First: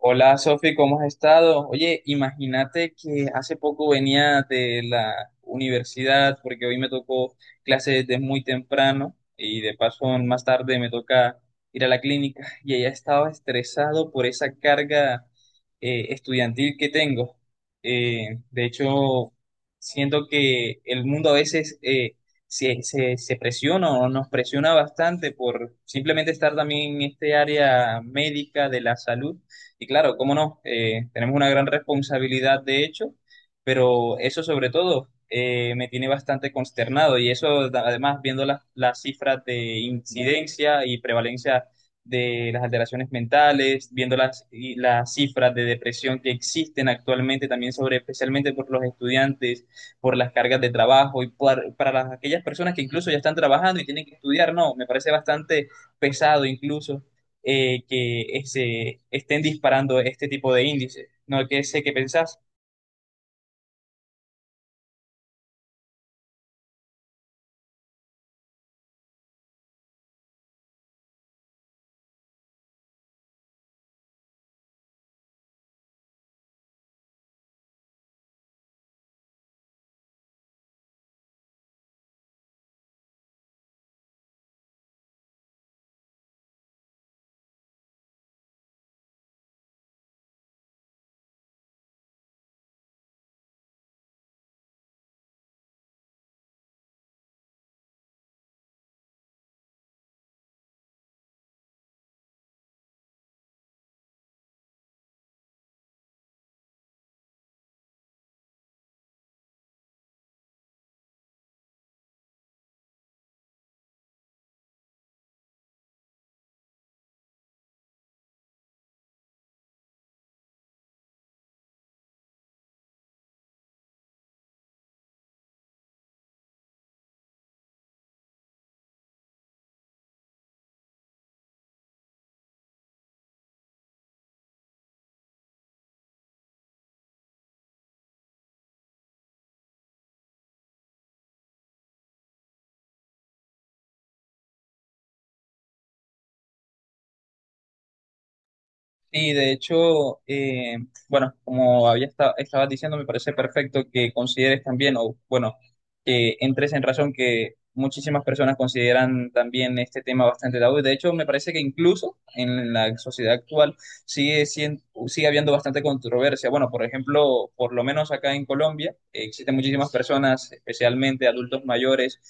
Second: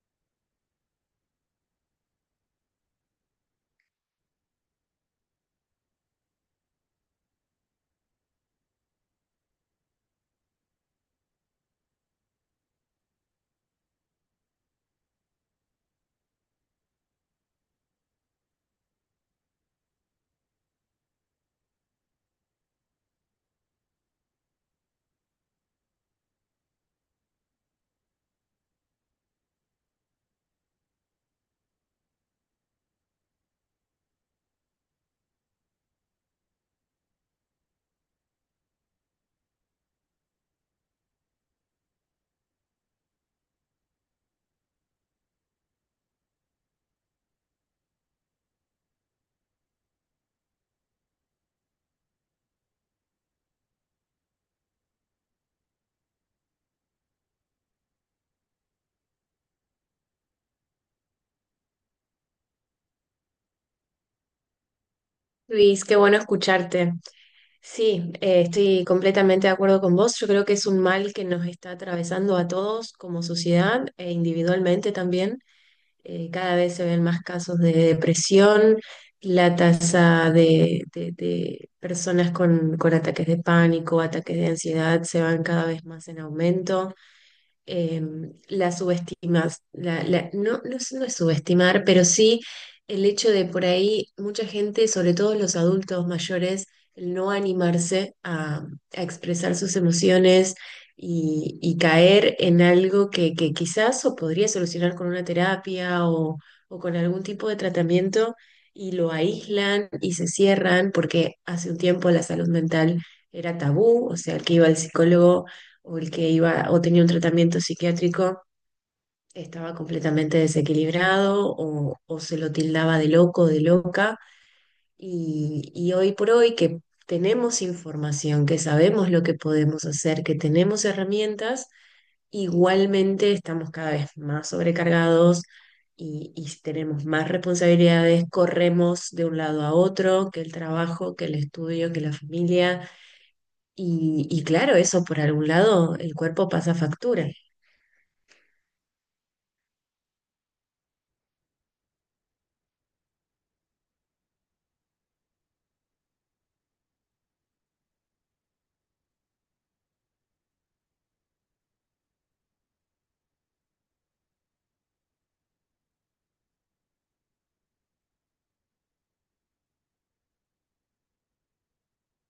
Hola Sofi, ¿cómo has estado? Oye, imagínate que hace poco venía de la universidad porque hoy me tocó clase desde muy temprano y de paso más tarde me toca ir a la clínica y ella estaba estresado por esa carga estudiantil que tengo. De hecho, siento que el mundo a veces se presiona o nos presiona bastante por simplemente estar también en este área médica de la salud y claro, cómo no, tenemos una gran responsabilidad de hecho, pero eso sobre todo me tiene bastante consternado y además viendo las cifras de incidencia y prevalencia de las alteraciones mentales, viendo las cifras de depresión que existen actualmente también sobre especialmente por los estudiantes, por las cargas de trabajo y para aquellas personas que incluso ya están trabajando y tienen que estudiar, no, me parece bastante pesado incluso que se estén disparando este tipo de índices, ¿no? Que sé qué pensás. Luis, qué bueno escucharte. Sí, estoy completamente de acuerdo con vos. Yo creo que es un mal que nos está atravesando a todos como sociedad e individualmente también. Cada vez se ven más casos de depresión, la tasa de personas con ataques de pánico, ataques de ansiedad se van cada vez más en aumento, eh, la subestimas, no, no, es no es subestimar, pero sí el hecho de por ahí mucha gente, sobre todo los adultos mayores, el no animarse a expresar sus emociones y caer en algo que quizás o podría solucionar con una terapia o con algún tipo de tratamiento, y lo aíslan y se cierran porque hace un tiempo la salud mental era tabú, o sea, el que iba al psicólogo o el que iba o tenía un tratamiento psiquiátrico estaba completamente desequilibrado o se lo tildaba de loco, de loca. Y hoy por hoy que tenemos información, que sabemos lo que podemos hacer, que tenemos herramientas, igualmente estamos cada vez más sobrecargados. Y tenemos más responsabilidades, corremos de un lado a otro, que el trabajo, que el estudio, que la familia. Y claro, eso por algún lado, el cuerpo pasa factura. Y de hecho, bueno, como estabas diciendo, me parece perfecto que consideres también, o bueno, que entres en razón que muchísimas personas consideran también este tema bastante tabú. De hecho, me parece que incluso en la sociedad actual sigue habiendo bastante controversia. Bueno, por ejemplo, por lo menos acá en Colombia, existen muchísimas personas, especialmente adultos mayores,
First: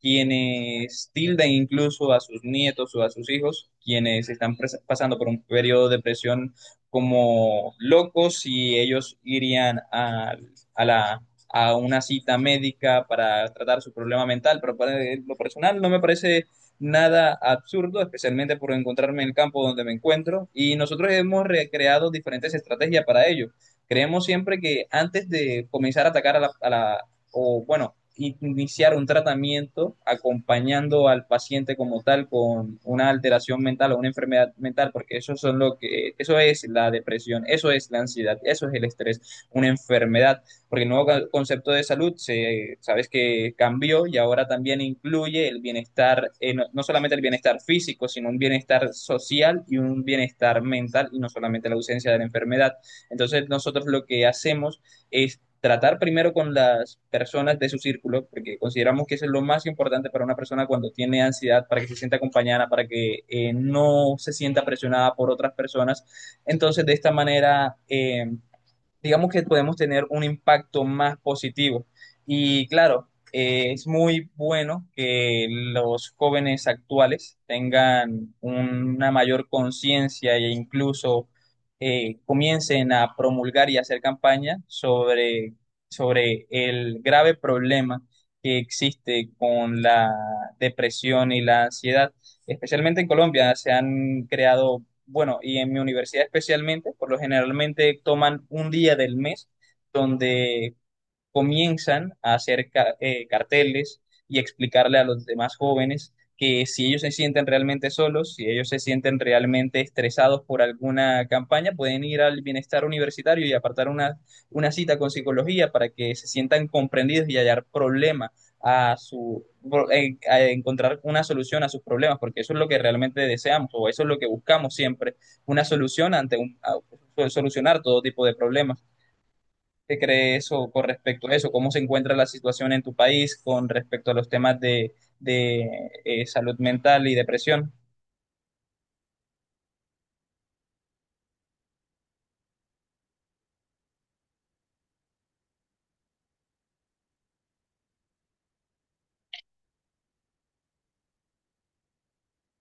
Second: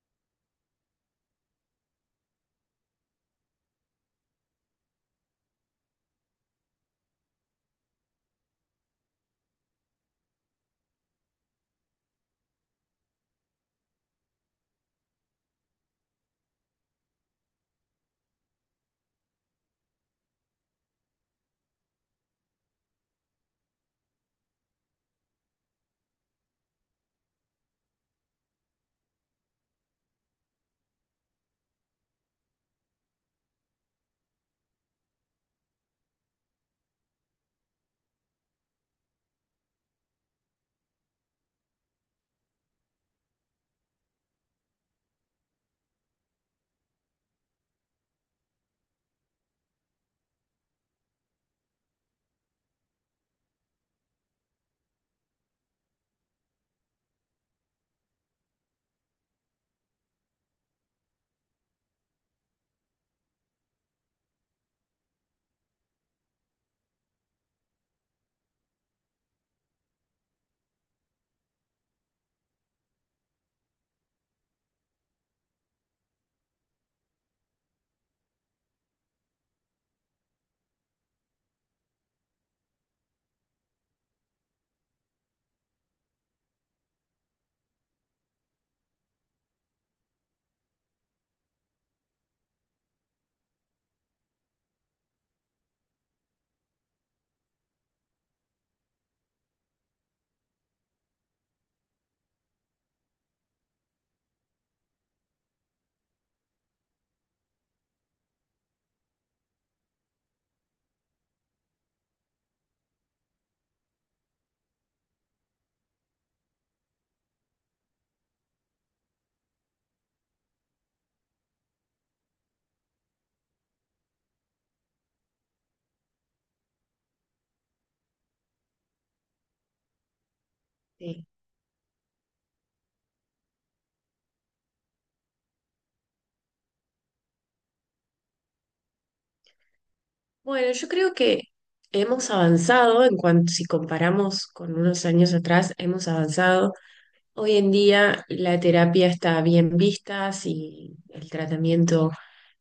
quienes tilden incluso a sus nietos o a sus hijos, quienes pasando por un periodo de depresión como locos y ellos irían a la, a una cita médica para tratar su problema mental, pero para lo personal no me parece nada absurdo, especialmente por encontrarme en el campo donde me encuentro y nosotros hemos recreado diferentes estrategias para ello. Creemos siempre que antes de comenzar a atacar a la o bueno, iniciar un tratamiento acompañando al paciente como tal con una alteración mental o una enfermedad mental, porque eso son lo que eso es la depresión, eso es la ansiedad, eso es el estrés, una enfermedad, porque el nuevo concepto de salud se sabes que cambió y ahora también incluye el bienestar no, no solamente el bienestar físico, sino un bienestar social y un bienestar mental y no solamente la ausencia de la enfermedad. Entonces, nosotros lo que hacemos es tratar primero con las personas de su círculo, porque consideramos que eso es lo más importante para una persona cuando tiene ansiedad, para que se sienta acompañada, para que no se sienta presionada por otras personas. Entonces, de esta manera, digamos que podemos tener un impacto más positivo. Y claro, es muy bueno que los jóvenes actuales tengan una mayor conciencia e incluso comiencen a promulgar y hacer campaña sobre el grave problema que existe con la depresión y la ansiedad especialmente en Colombia, se han creado, bueno, y en mi universidad especialmente, por lo generalmente toman un día del mes donde comienzan a hacer carteles y explicarle a los demás jóvenes que si ellos se sienten realmente solos, si ellos se sienten realmente estresados por alguna campaña, pueden ir al bienestar universitario y apartar una cita con psicología para que se sientan comprendidos y hallar problema a encontrar una solución a sus problemas, porque eso es lo que realmente deseamos o eso es lo que buscamos siempre, una solución ante solucionar todo tipo de problemas. ¿Qué cree eso con Sí. respecto a eso? ¿Cómo se encuentra la situación en tu país con respecto a los temas de salud mental y depresión? Bueno, yo creo que hemos avanzado en cuanto, si comparamos con unos años atrás, hemos avanzado. Hoy en día la terapia está bien vista, si el tratamiento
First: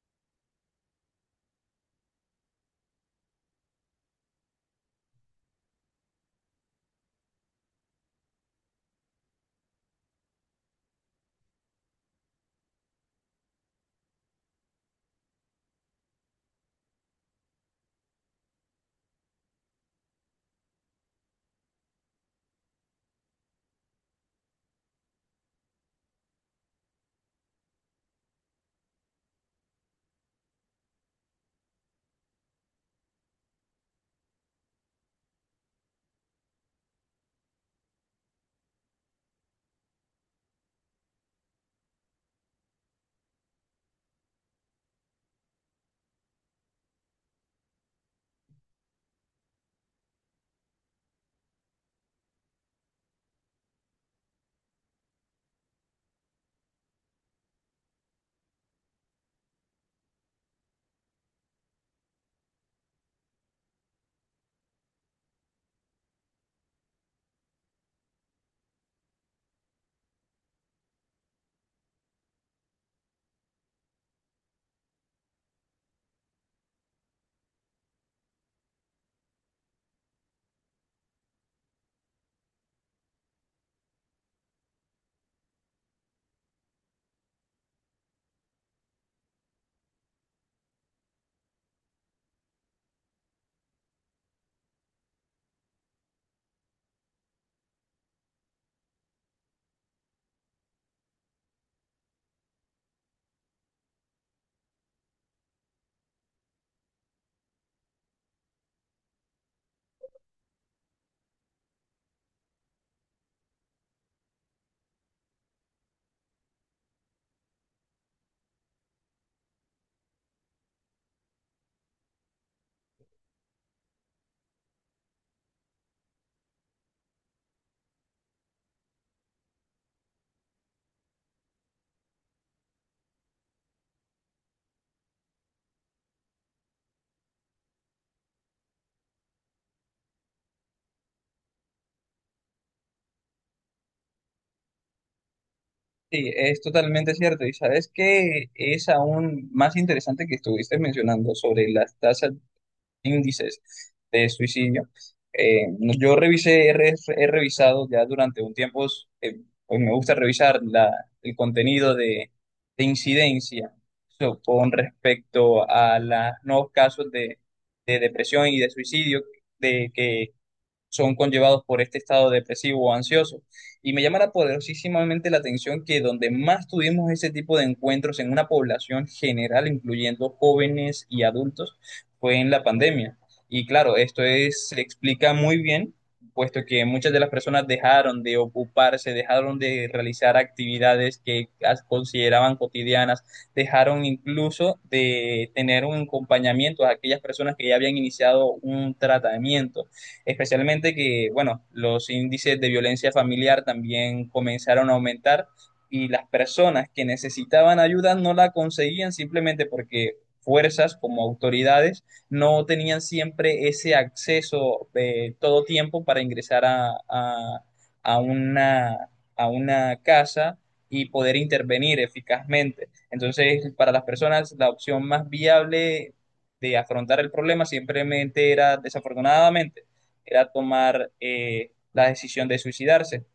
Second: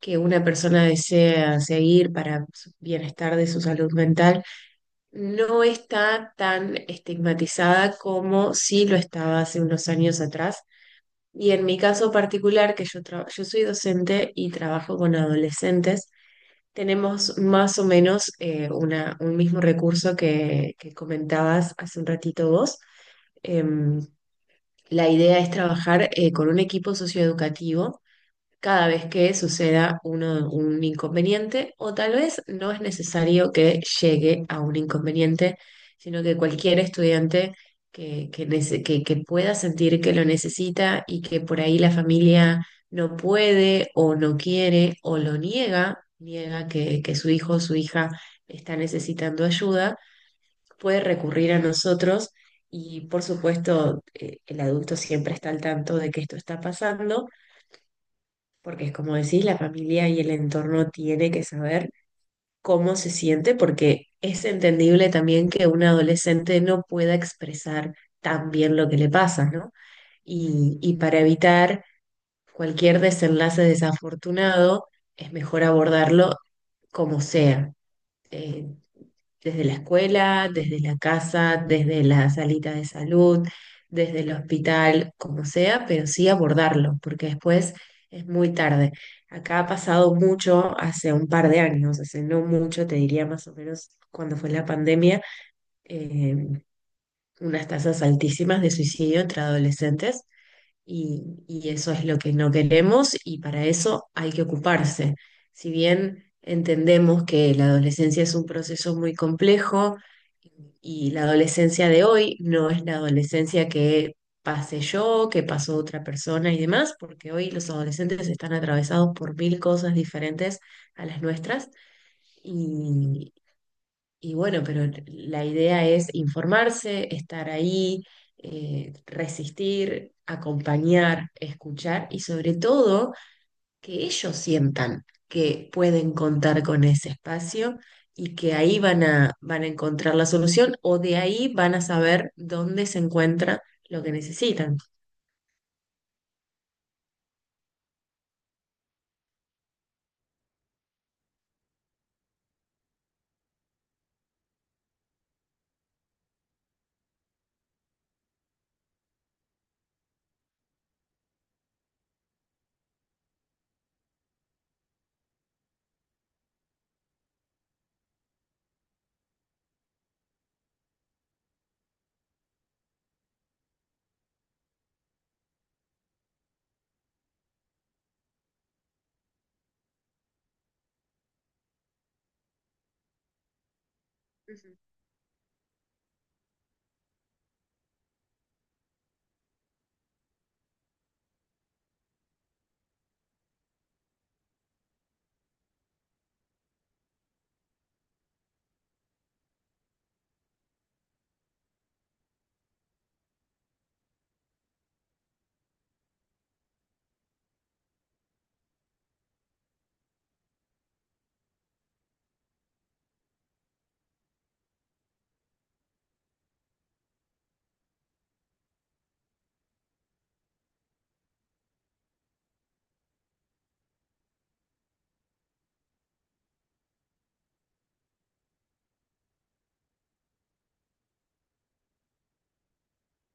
que una persona desea seguir para su bienestar de su salud mental no está tan estigmatizada como si lo estaba hace unos años atrás. Y en mi caso particular, que yo, yo soy docente y trabajo con adolescentes, tenemos más o menos una, un mismo recurso que comentabas hace un ratito vos. Em, la idea es trabajar con un equipo socioeducativo cada vez que suceda un inconveniente o tal vez no es necesario que llegue a un inconveniente, sino que cualquier estudiante que, que pueda sentir que lo necesita y que por ahí la familia no puede o no quiere o lo niega, niega que su hijo o su hija está necesitando ayuda, puede recurrir a nosotros. Y por supuesto, el adulto siempre está al tanto de que esto está pasando, porque es como decís, la familia y el entorno tiene que saber cómo se siente, porque es entendible también que un adolescente no pueda expresar tan bien lo que le pasa, ¿no? Y para evitar cualquier desenlace desafortunado, es mejor abordarlo como sea. Eh, Desde la escuela, desde la casa, desde la salita de salud, desde el hospital, como sea, pero sí abordarlo, porque después es muy tarde. Acá ha pasado mucho hace un par de años, hace no mucho, te diría más o menos cuando fue la pandemia, eh, unas tasas altísimas de suicidio entre adolescentes y eso es lo que no queremos y para eso hay que ocuparse. Si bien entendemos que la adolescencia es un proceso muy complejo y la adolescencia de hoy no es la adolescencia que pasé yo, que pasó otra persona y demás, porque hoy los adolescentes están atravesados por mil cosas diferentes a las nuestras y y bueno, pero la idea es informarse, estar ahí, resistir, acompañar, escuchar y sobre todo que ellos sientan que pueden contar con ese espacio y que ahí van a encontrar la solución o de ahí van a saber dónde se encuentra lo que necesitan. Sí, es totalmente cierto. Y sabes que es aún más interesante que estuviste mencionando sobre las tasas índices de suicidio. No- yo revisé, he, re- He revisado ya durante un tiempo, pues me gusta revisar el contenido de incidencia so, con respecto a los nuevos casos de depresión y de suicidio de que son conllevados por este estado depresivo o ansioso. Y me llama la poderosísimamente la atención que donde más tuvimos ese tipo de encuentros en una población general, incluyendo jóvenes y adultos, fue en la pandemia. Y claro, esto es, se explica muy bien, puesto que muchas de las personas dejaron de ocuparse, dejaron de realizar actividades que consideraban cotidianas, dejaron incluso de tener un acompañamiento a aquellas personas que ya habían iniciado un tratamiento especialmente que, bueno, los índices de violencia familiar también comenzaron a aumentar y las personas que necesitaban ayuda no la conseguían simplemente porque fuerzas como autoridades no tenían siempre ese acceso de todo tiempo para ingresar a una, a una casa y poder intervenir eficazmente. Entonces, para las personas, la opción más viable de afrontar el problema simplemente era, desafortunadamente, era tomar la decisión de suicidarse.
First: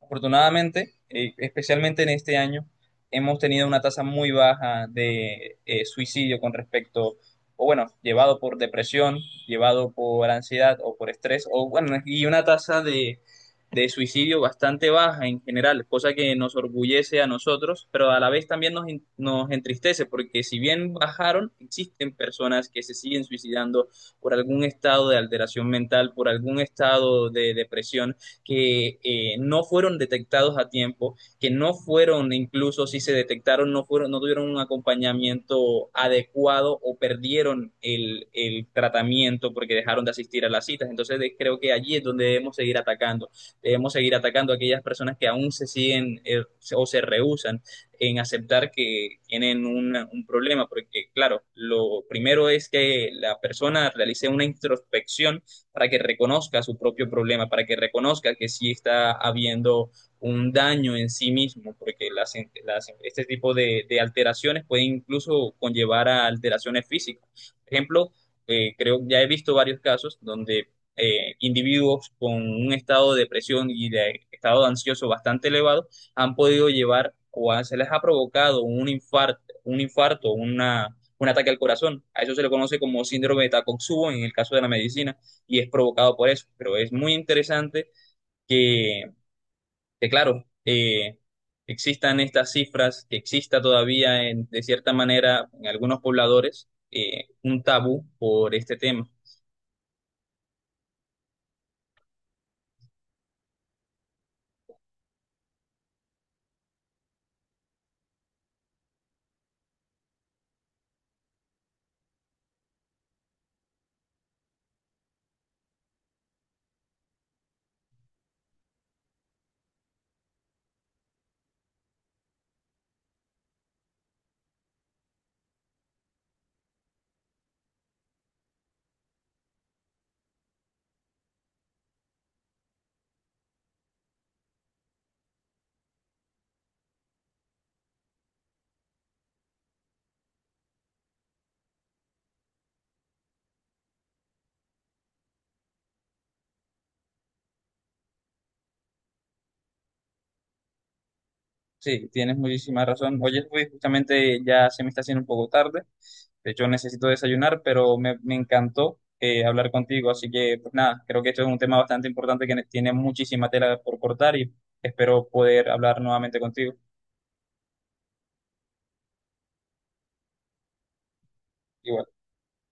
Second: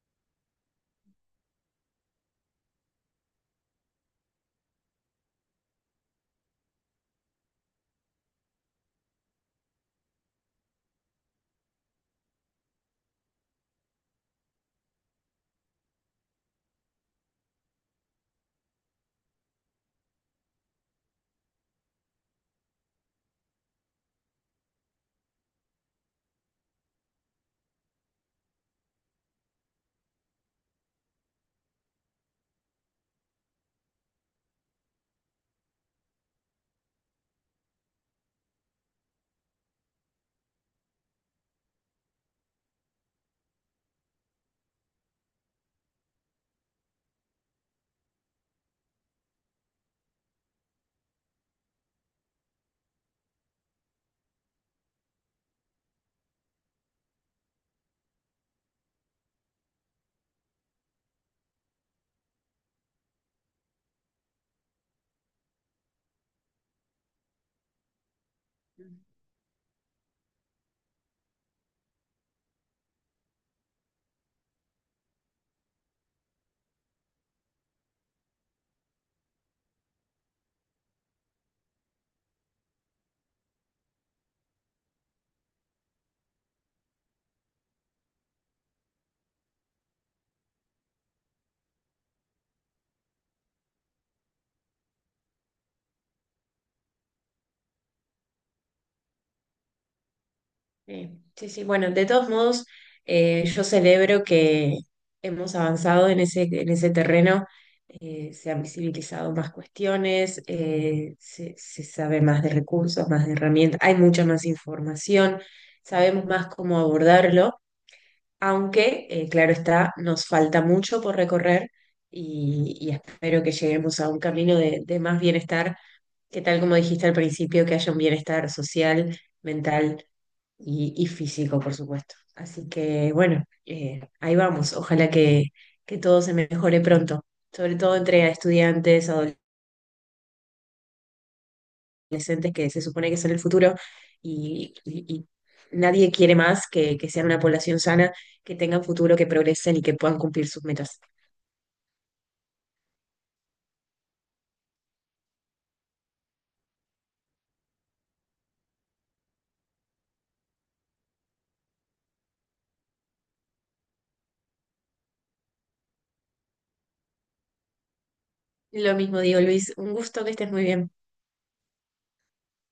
Afortunadamente, especialmente en este año, hemos tenido una tasa muy baja de suicidio con respecto, o bueno, llevado por depresión, llevado por ansiedad o por estrés, o bueno, y una tasa de suicidio bastante baja en general, cosa que nos orgullece a nosotros, pero a la vez también nos entristece, porque si bien bajaron, existen personas que se siguen suicidando por algún estado de alteración mental, por algún estado de depresión que no fueron detectados a tiempo, que no fueron, incluso si se detectaron, no fueron, no tuvieron un acompañamiento adecuado o perdieron el tratamiento porque dejaron de asistir a las citas. Entonces de- creo que allí es donde debemos seguir atacando. Debemos seguir atacando a aquellas personas que aún se siguen o se rehúsan en aceptar que tienen un problema, porque claro, lo primero es que la persona realice una introspección para que reconozca su propio problema, para que reconozca que sí está habiendo un daño en sí mismo, porque este tipo de alteraciones pueden incluso conllevar a alteraciones físicas. Por ejemplo, creo ya he visto varios casos donde individuos con un estado de depresión y de estado ansioso bastante elevado han podido llevar o se les ha provocado un infarto, un ataque al corazón. A eso se le conoce como síndrome de Takotsubo en el caso de la medicina y es provocado por eso. Pero es muy interesante que, que claro, existan estas cifras, que exista todavía de cierta manera en algunos pobladores un tabú por este tema. Sí, sí, sí. Bueno, de todos modos, yo celebro que hemos avanzado en en ese terreno, se han visibilizado más cuestiones, se, se sabe más de recursos, más de herramientas, hay mucha más información, sabemos más cómo abordarlo, aunque, claro está, nos falta mucho por recorrer y espero que lleguemos a un camino de más bienestar, que tal como dijiste al principio, que haya un bienestar social, mental y físico, por supuesto. Así que bueno, ahí vamos. Ojalá que todo se mejore pronto, sobre todo entre estudiantes, adolescentes, que se supone que son el futuro y nadie quiere más que sean una población sana, que tengan futuro, que progresen y que puedan cumplir sus metas. Sí, tienes muchísima razón. Oye, Luis, justamente ya se me está haciendo un poco tarde. De hecho, necesito desayunar, pero me encantó hablar contigo. Así que, pues nada, creo que esto es un tema bastante importante que tiene muchísima tela por cortar y espero poder hablar nuevamente contigo. Lo mismo digo, Luis, un gusto que estés muy bien. Igual.